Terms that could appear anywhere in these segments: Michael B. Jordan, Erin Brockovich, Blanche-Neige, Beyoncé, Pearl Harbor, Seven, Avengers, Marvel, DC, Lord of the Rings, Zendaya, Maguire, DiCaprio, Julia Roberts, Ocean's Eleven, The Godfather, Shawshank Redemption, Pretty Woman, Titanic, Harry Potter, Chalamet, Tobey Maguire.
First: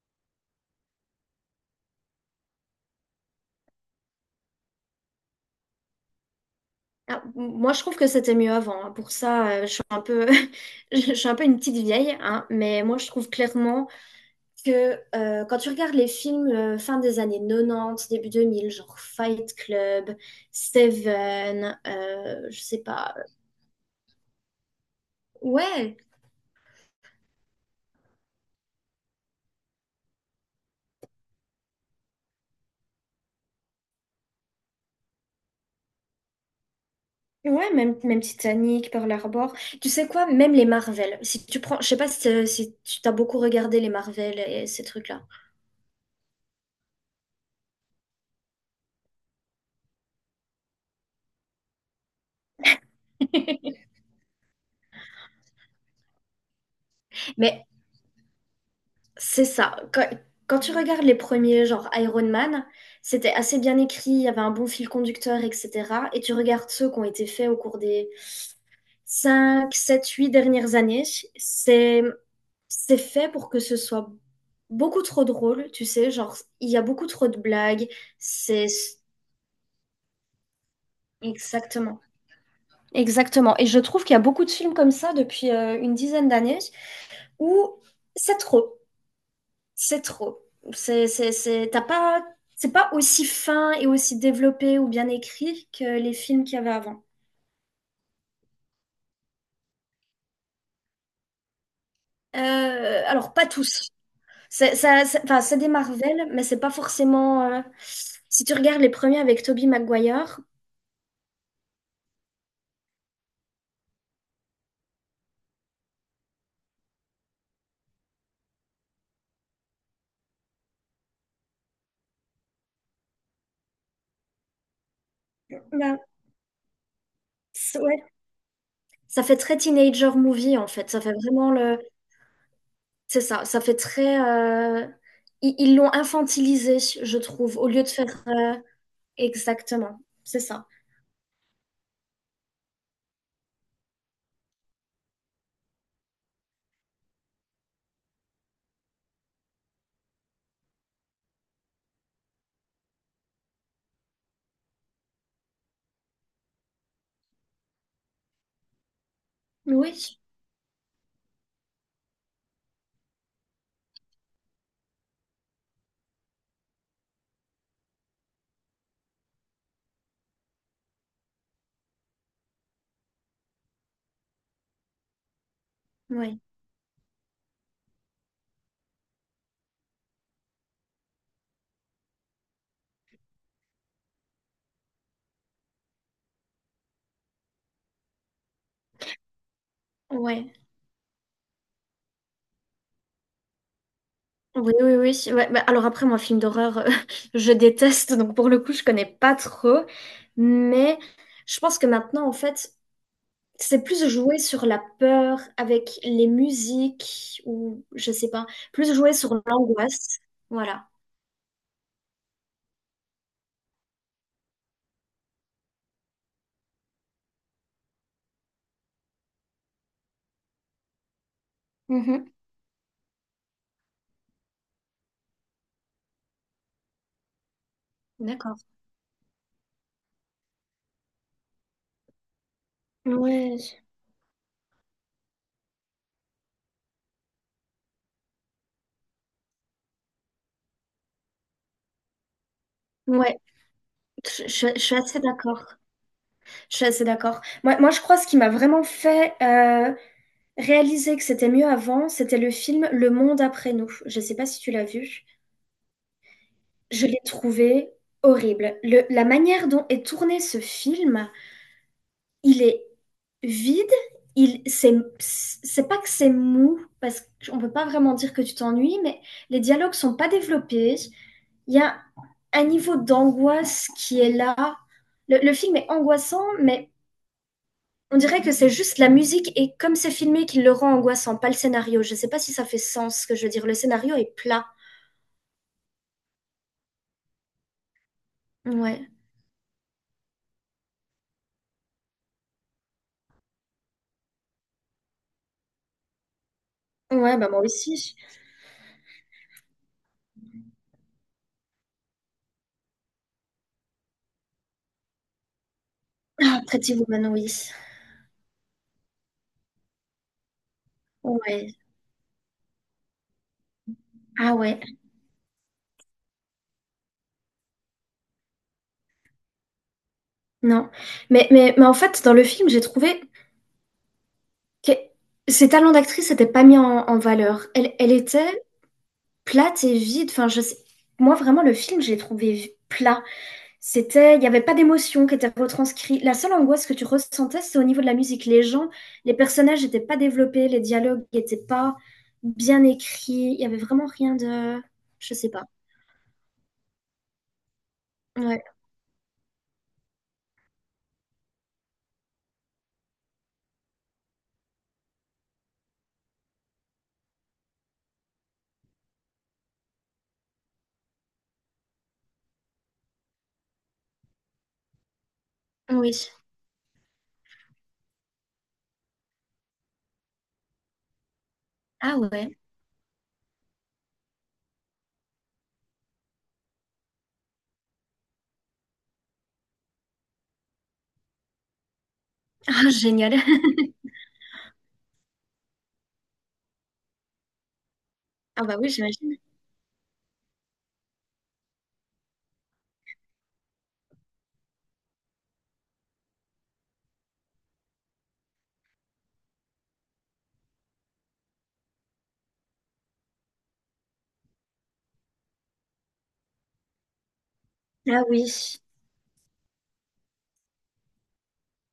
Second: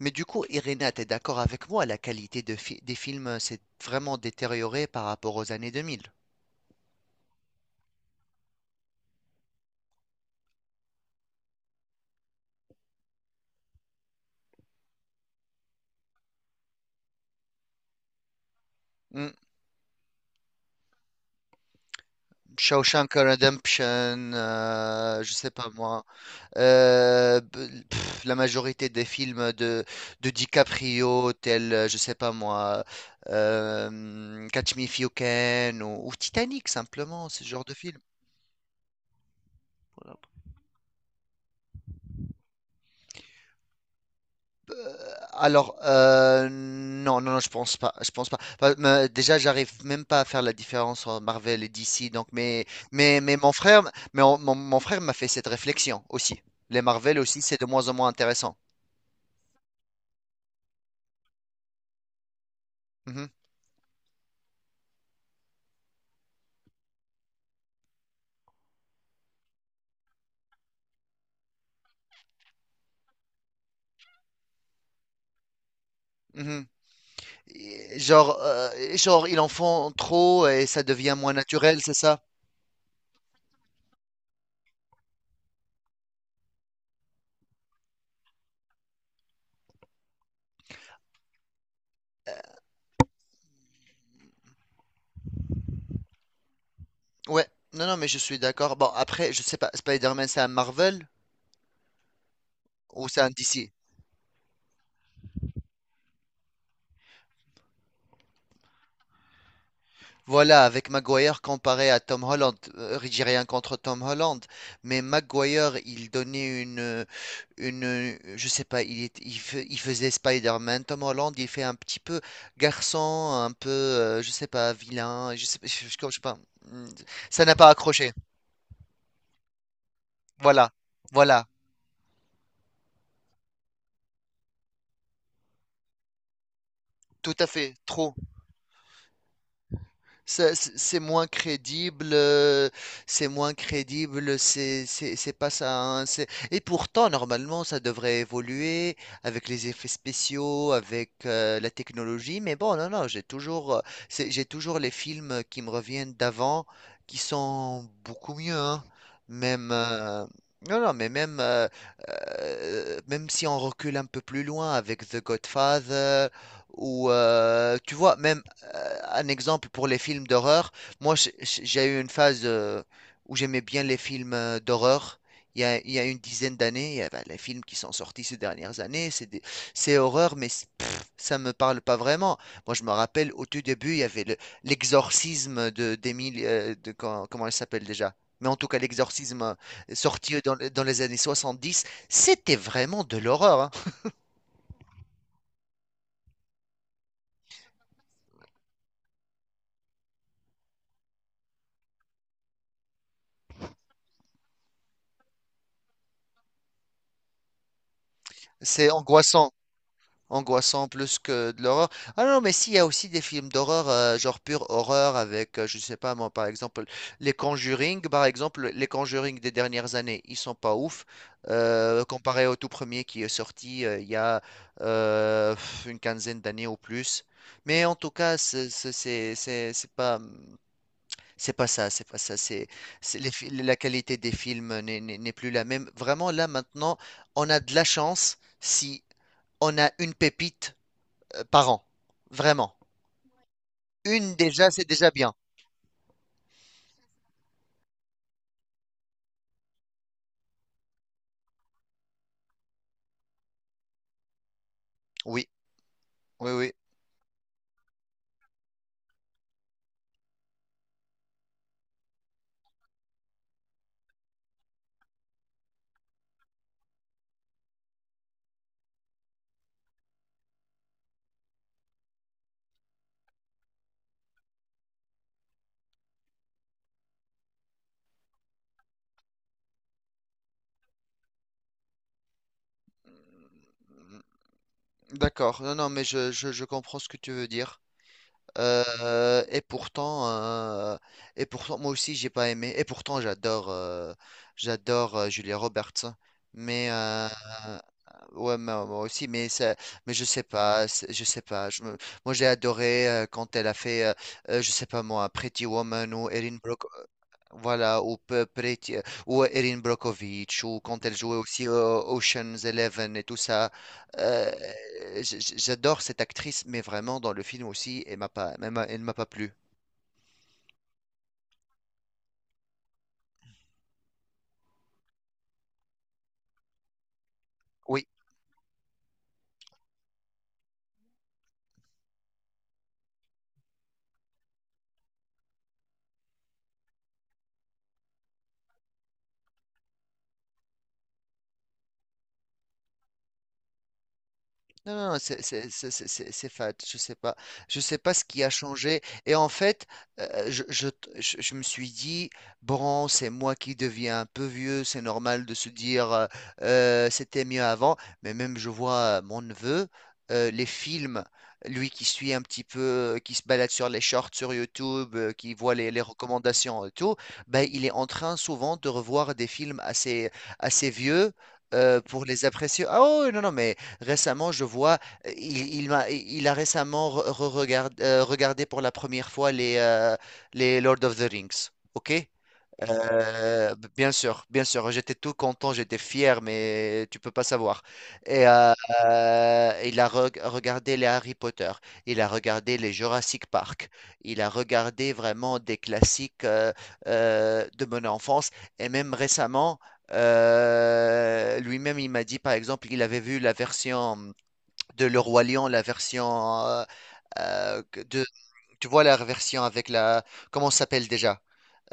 Mais du coup, Irina, t'es d'accord avec moi, la qualité des films, s'est vraiment détériorée par rapport aux années 2000. Ah, moi, je trouve que c'était mieux avant, hein. Pour ça, je suis un peu, je suis un peu une petite vieille, hein, mais moi, je trouve clairement que quand tu regardes les films fin des années 90, début 2000, genre Hmm. Fight Club, Seven, je sais pas. Shawshank Redemption, je sais pas Ouais, moi. La majorité des films de DiCaprio, tels, je sais pas moi, Catch Me If You Can ou Titanic, simplement, ce genre ouais, de même, film. même Titanic, Pearl Harbor. Tu sais quoi, même les Marvel. Si tu prends, je sais pas si tu t'as beaucoup regardé les Marvel et ces trucs-là. Alors, non, non, non, je pense pas, je pense pas. Enfin, déjà, j'arrive même pas à faire la différence entre Marvel et DC, donc, mais mon frère, mon mon frère m'a fait cette réflexion aussi. Les Marvel aussi, c'est de Mais moins en moins intéressant. c'est ça. Quand tu regardes les premiers, genre Iron Man, Mhm, c'était assez bien écrit, il y avait un bon fil conducteur, etc. Et tu regardes ceux qui ont été faits au cours des 5, 7, 8 dernières années, c'est, c'est fait pour que ce soit beaucoup trop drôle, tu sais, genre mhm. il y a beaucoup trop de blagues, Et c'est... genre, ils en font trop et ça devient moins naturel, c'est Exactement. ça? Exactement. Et je trouve qu'il y a beaucoup de films comme ça depuis une dizaine d'années où c'est trop. C'est trop. T'as pas, c'est pas aussi fin et aussi développé ou bien écrit que les films qu'il y avait avant. Ouais, non, non, mais je suis d'accord. Bon, après, je sais pas, Spider-Man, c'est un Marvel Euh, ou c'est un alors, pas DC? tous. Enfin, c'est des Marvel, mais c'est pas forcément. Si tu regardes les premiers avec Tobey Maguire. Voilà, avec Maguire comparé à Tom Holland, j'ai rien contre Tom Holland, mais Maguire, il donnait une, je sais pas, il faisait Spider-Man, Tom Holland, il fait un petit peu garçon, un peu, je sais pas, vilain, bah, je sais pas. Mm. Ça n'a pas ouais, accroché. ça fait très teenager movie en Voilà, fait. Ça fait voilà. vraiment le. C'est ça, ça fait très. Ils l'ont infantilisé, je Tout à trouve, au fait, lieu de trop. faire. Exactement, c'est Ça, ça. C'est moins crédible, c'est moins crédible, c'est pas ça, hein, et pourtant, normalement, ça devrait évoluer avec les effets spéciaux, avec la technologie. Mais bon, non, non, j'ai toujours les films qui me reviennent d'avant qui sont beaucoup mieux, hein. Même, Oui, euh, non, non, mais même si on recule un peu plus loin avec The Godfather, ou tu vois, même un exemple pour les films d'horreur. Moi j'ai eu une phase, où j'aimais bien les films, d'horreur. Il y a une oui, dizaine d'années. Bah, les films qui sont sortis ces dernières années, c'est horreur, ça me parle pas vraiment. Moi, je me rappelle au tout début, il y avait le- l'exorcisme de d'Émile, comment elle s'appelle déjà? Mais en tout cas, l'exorcisme, sorti ouais. Dans les années 70. C'était vraiment de l'horreur, hein. Oui, oui, oui. Ouais, bah, alors après, moi, film d'horreur, je déteste, donc pour le coup, je connais pas trop. Mais je pense que maintenant, en fait, c'est plus jouer sur la peur avec les musiques ou je sais pas, C'est plus jouer sur angoissant. l'angoisse. Angoissant Voilà. plus que de l'horreur. Ah non, mais s'il y a aussi des films d'horreur, genre pure horreur avec, je sais pas moi, par exemple, les Conjuring, par exemple, les Conjuring des dernières années, ils sont pas ouf, Mhm. comparé au tout premier qui est sorti il y a euh, une quinzaine d'années ou plus. Mais en tout cas, D'accord. C'est pas. C'est pas ça, c'est pas ça. La Ouais. qualité des films n'est plus la même. Vraiment, là, maintenant, on a de la chance si on a une pépite, par an. Vraiment. Ouais, Une déjà, je c'est suis déjà assez bien. d'accord. Je suis assez d'accord. Moi, je crois ce qui m'a vraiment fait réaliser que c'était mieux avant, c'était le film Le Monde après nous. Je sais pas si tu l'as vu. Oui, oui, oui. Je l'ai trouvé horrible. La manière dont est tourné ce film, il est vide. C'est pas que c'est mou, parce qu'on peut pas vraiment dire que tu t'ennuies, mais les dialogues sont pas développés. Il y a un niveau d'angoisse qui est là. Le film est angoissant, mais on dirait que c'est juste la musique et comme c'est filmé qui le rend angoissant, pas le scénario. Je sais pas si ça fait sens ce que je veux dire. Le scénario est plat. D'accord. Non, non, mais je comprends ce que tu veux dire. Ouais. Et pourtant, moi aussi, j'ai pas aimé. Et pourtant, j'adore, Julia Roberts. Mais Ouais, bah moi aussi. ouais, moi aussi. Mais je sais pas, je sais pas. Moi, j'ai adoré, quand elle a fait, je sais pas moi, Pretty Woman ou Erin Ah, Pretty Brockovich. Woman, oui. Voilà, ou Erin Brockovich, ou quand elle jouait aussi, Ouais. Ocean's Eleven et tout ça. Euh, Ah ouais, J'adore cette actrice, mais vraiment dans le film aussi, elle m'a pas plu. non. Mais en fait, dans le film, j'ai trouvé que ses talents d'actrice n'étaient pas mis en valeur. Oui. Elle était plate et vide. Moi, vraiment, le film, je l'ai trouvé plat. C'était. Il n'y avait pas d'émotion qui était retranscrite. La seule angoisse que tu ressentais, c'est au niveau de la musique. Les personnages n'étaient pas développés, les dialogues n'étaient pas bien écrits. Il n'y avait vraiment rien de. Non, non, non, Je sais pas. C'est fade. Je sais pas. Je sais pas ce qui a Ouais. changé. Et en fait, euh, je, je, je me suis dit, bon, c'est moi qui deviens un peu vieux. C'est normal de se dire, c'était mieux avant. Mais même, je vois, mon neveu, les films, lui qui suit un petit peu, qui se balade sur les shorts sur YouTube, qui voit les Oui. recommandations et tout. Ben, il est en train souvent de revoir des films assez vieux, pour les Ouais. apprécier. Ah, oh, non, non, mais récemment, je vois, il a récemment regardé pour la première fois les Lord of the Rings. OK? Ah, génial. Bien sûr, bien sûr, j'étais tout content, j'étais fier, mais tu peux pas savoir. Et Ah bah oui, j'imagine. Il a regardé les Harry Potter, il a regardé les Jurassic Park, il a regardé vraiment des classiques, de mon enfance, et même récemment, lui-même il m'a dit par exemple qu'il avait vu la version de Le Roi Lion, la version, euh, que- Ah de, oui. tu vois la version avec la, comment ça s'appelle déjà?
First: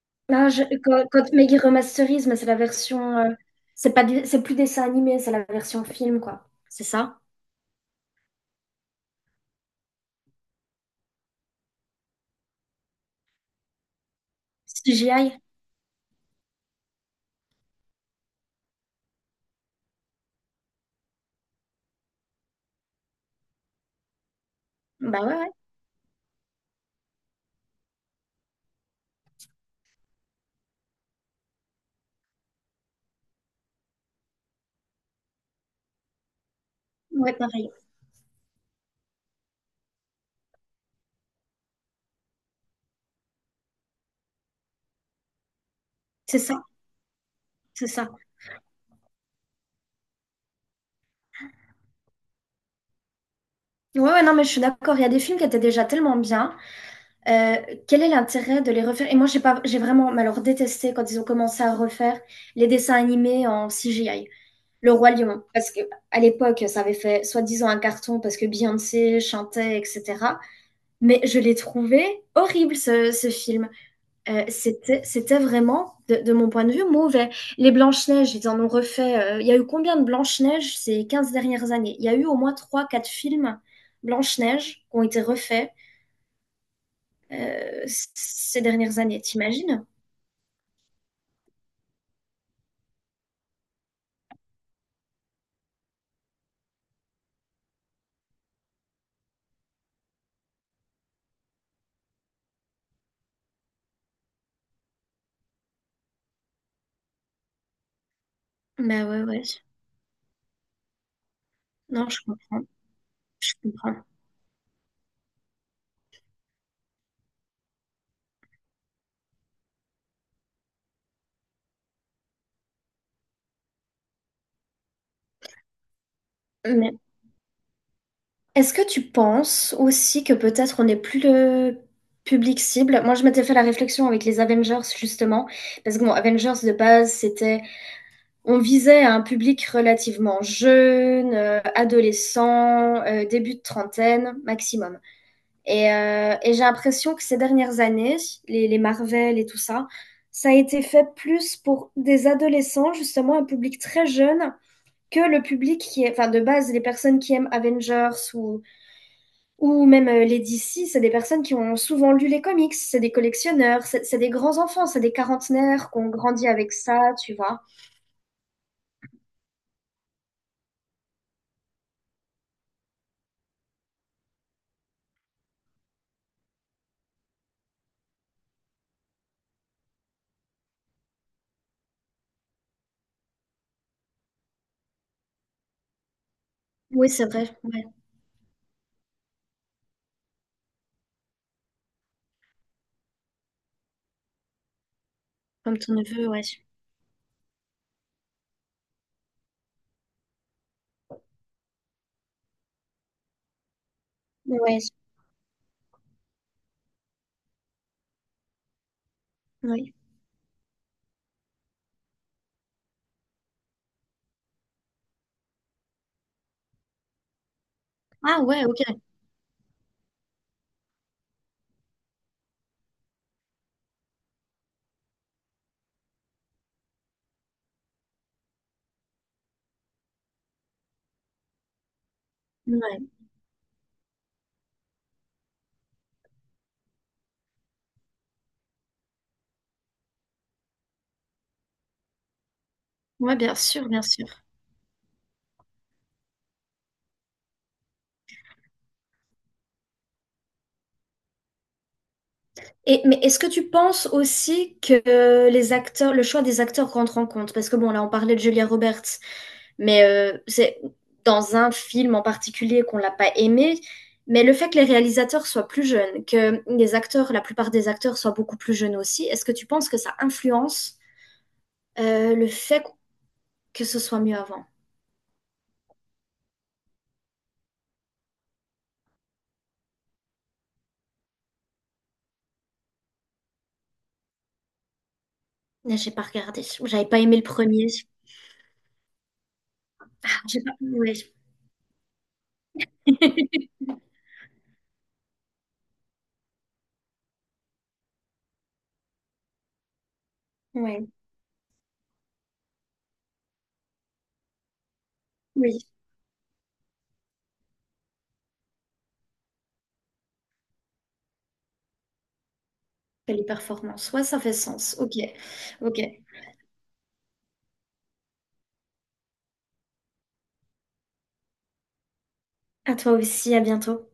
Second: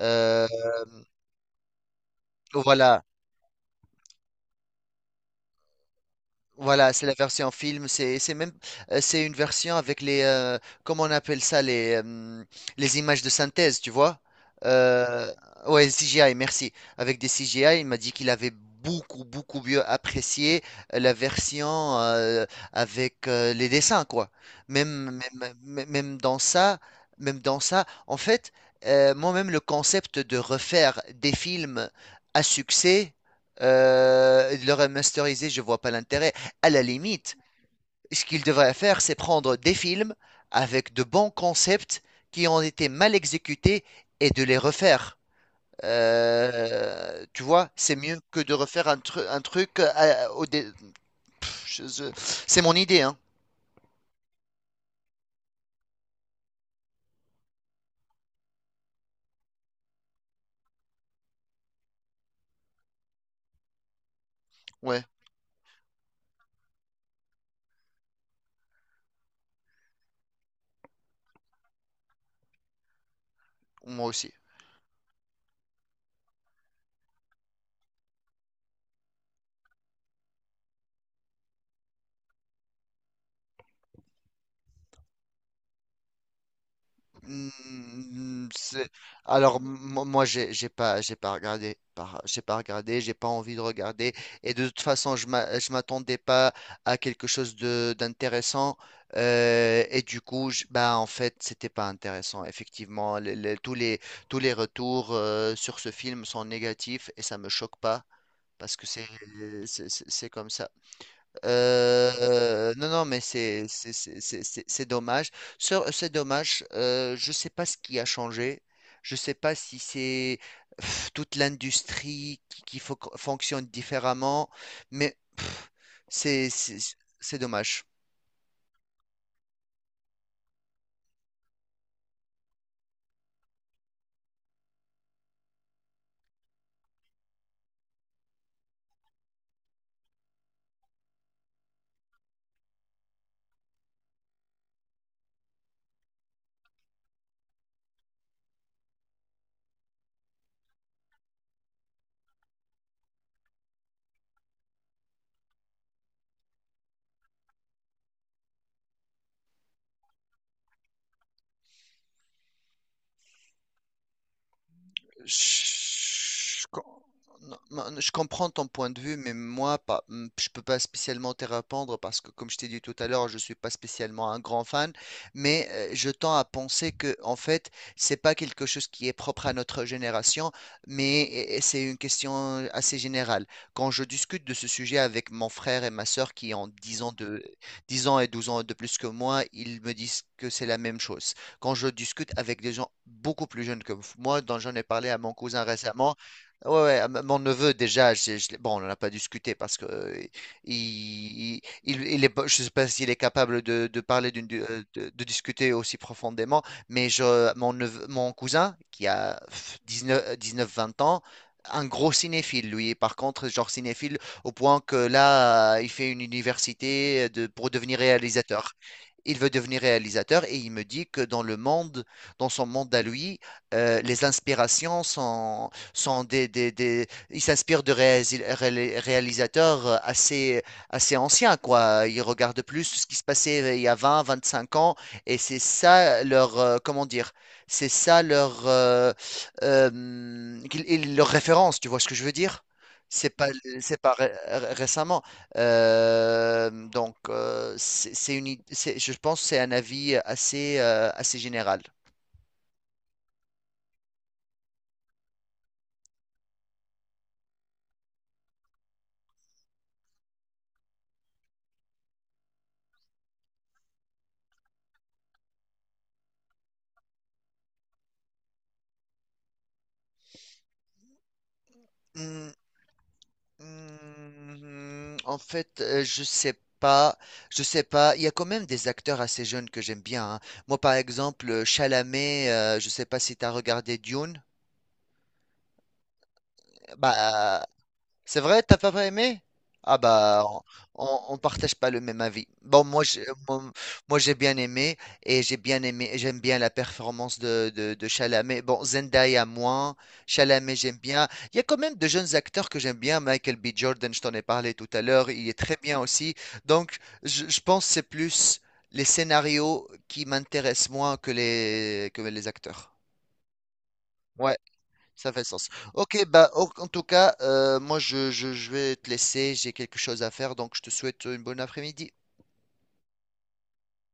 Euh, Là, quand, quand Maggie remasterise, mais c'est la voilà. version. C'est pas du- C'est plus dessin animé, c'est la version film, quoi. C'est Voilà, c'est la ça? version film. C'est une version avec les, comment on appelle ça, les images de synthèse, tu vois? Euh, CGI? ouais, CGI, merci. Avec des CGI, il m'a dit qu'il avait beaucoup beaucoup mieux apprécié, la version, avec les dessins quoi. Même Bah ouais, ouais, même même même dans ça, en fait, moi-même le concept de refaire des films à succès, et de le remasteriser, je vois pas l'intérêt. À la ouais, limite, pareil. ce qu'il devrait faire, c'est prendre des films avec de bons concepts qui ont été mal exécutés et de les refaire. C'est ça, Tu vois, c'est c'est ça. mieux que de refaire un truc. Pff, je- je- C'est mon idée, hein. Ouais, ouais, non, mais je suis d'accord. Il y a des films qui étaient déjà tellement bien. Euh, Quel est l'intérêt de les refaire? Et moi, j'ai pas, j'ai vraiment, mais alors, détesté quand ils ont commencé à refaire les dessins animés en CGI. Le Ouais, Roi Lion, parce que à l'époque, ça avait fait soi-disant un carton parce que Beyoncé chantait, etc. Mais je l'ai trouvé horrible, ce film. moi aussi. C'était vraiment, de mon point de vue, mauvais. Les Blanches-Neiges, ils en ont refait. Il y a eu combien de Blanches-Neiges ces 15 dernières années? Il y a eu au moins trois quatre films Blanche-Neige qui ont été refaits Hmm, ces c'est- dernières années, Alors t'imagines? Moi j'ai pas regardé par- j'ai pas regardé j'ai pas envie de regarder, et de toute façon je m'attendais pas à quelque chose de d'intéressant, et du coup bah en fait c'était pas intéressant, effectivement. Tous les tous les retours, sur ce film sont négatifs et ça me choque pas, parce que Bah ouais, ouais. C'est comme ça. Non, je comprends, Non, non, mais je comprends. C'est dommage. C'est dommage. Je sais pas ce qui a changé. Je sais pas si c'est, toute l'industrie qui fonctionne différemment, mais c'est c'est Mais c'est dommage. est-ce que tu penses aussi que peut-être on n'est plus le public cible? Moi, je m'étais fait la réflexion avec les Avengers, justement, parce que bon, Avengers de base, c'était. On visait à un public relativement jeune, adolescent, début de trentaine maximum. Et j'ai l'impression que ces dernières années, les Marvel et tout ça, ça a été fait plus pour des adolescents, justement un public très jeune, que le public qui est, enfin de base, les personnes qui aiment Avengers ou même les DC, c'est des personnes qui ont souvent lu les comics, c'est des collectionneurs, c'est des grands enfants, c'est des quarantenaires qui ont grandi Je, avec ça, tu non, vois. non, je comprends ton point de vue, mais moi, pas, je peux pas spécialement te répondre parce que, comme je t'ai dit tout à l'heure, je suis pas spécialement un grand fan, mais je tends à penser que, en fait, c'est pas quelque chose qui est propre à notre génération, mais c'est une question assez générale. Quand je discute de ce sujet avec mon frère et ma sœur qui ont Oui, c'est vrai. 10 ans et 12 ans de plus que moi, ils me disent que c'est la même chose. Quand je discute avec des gens beaucoup plus jeunes que moi, dont j'en ai parlé à mon cousin Comme ton récemment, neveu, ouais. ouais, ouais, mon neveu déjà, bon, on n'en a pas discuté parce que il est, pas- je sais pas s'il est capable de parler Ouais, de discuter aussi profondément, mais mon cousin qui a oui. 19, 19, 20 ans, un gros cinéphile, lui. Par contre, genre cinéphile au point que là, il fait une université pour devenir Ah ouais, réalisateur. ok. Il veut devenir réalisateur et il me dit que dans le monde, dans son monde à lui, les inspirations sont, sont des- il s'inspire de réalisateurs assez anciens, quoi. Il regarde plus Ouais. ce qui se passait, il y a 20, 25 ans et c'est ça leur, comment dire? C'est ça leur... qu'il- il- leur référence, tu vois ce que je veux dire? C'est Ouais, pas, bien sûr, c'est bien pas sûr. ré- ré- récemment. Donc, c'est une, id- c'est- je pense que c'est un avis assez, assez général. Et, mais est-ce que tu penses aussi que les acteurs, le choix des acteurs rentre en compte? Parce que bon, là, on parlait de Julia Roberts, mais c'est dans un film en particulier qu'on l'a pas aimé. Mais le fait que les réalisateurs soient plus jeunes, que les acteurs, la plupart des acteurs soient beaucoup plus jeunes aussi, est-ce que tu penses que ça influence le Hmm, fait que ce soit mieux avant? En fait, je sais pas, je sais pas. Il y a quand même des acteurs assez jeunes que j'aime bien, hein. Moi, par exemple, Chalamet. Je sais pas si tu as regardé Dune. Là, j'ai pas regardé. J'avais pas aimé le Bah, premier. c'est vrai, t'as pas aimé? Ah bah, J'ai pas. Ouais. On partage pas le même avis. Bon, moi, j'ai bien aimé et j'ai bien aimé, j'aime bien la performance de Chalamet. Bon, Zendaya moins, Chalamet j'aime Oui, bien. Il y a quand même de jeunes acteurs que j'aime bien. Michael B. Jordan, je t'en ai parlé tout à l'heure, il est très oui, bien aussi. Donc, je pense que c'est plus les scénarios qui m'intéressent moins que les acteurs. les performances. Ouais, ça fait Ouais. sens. Ok, Ça fait sens. ok. Ok, bah en tout cas, moi je vais te laisser, j'ai quelque chose à faire, donc je te souhaite une bonne après-midi. À toi aussi, à bientôt.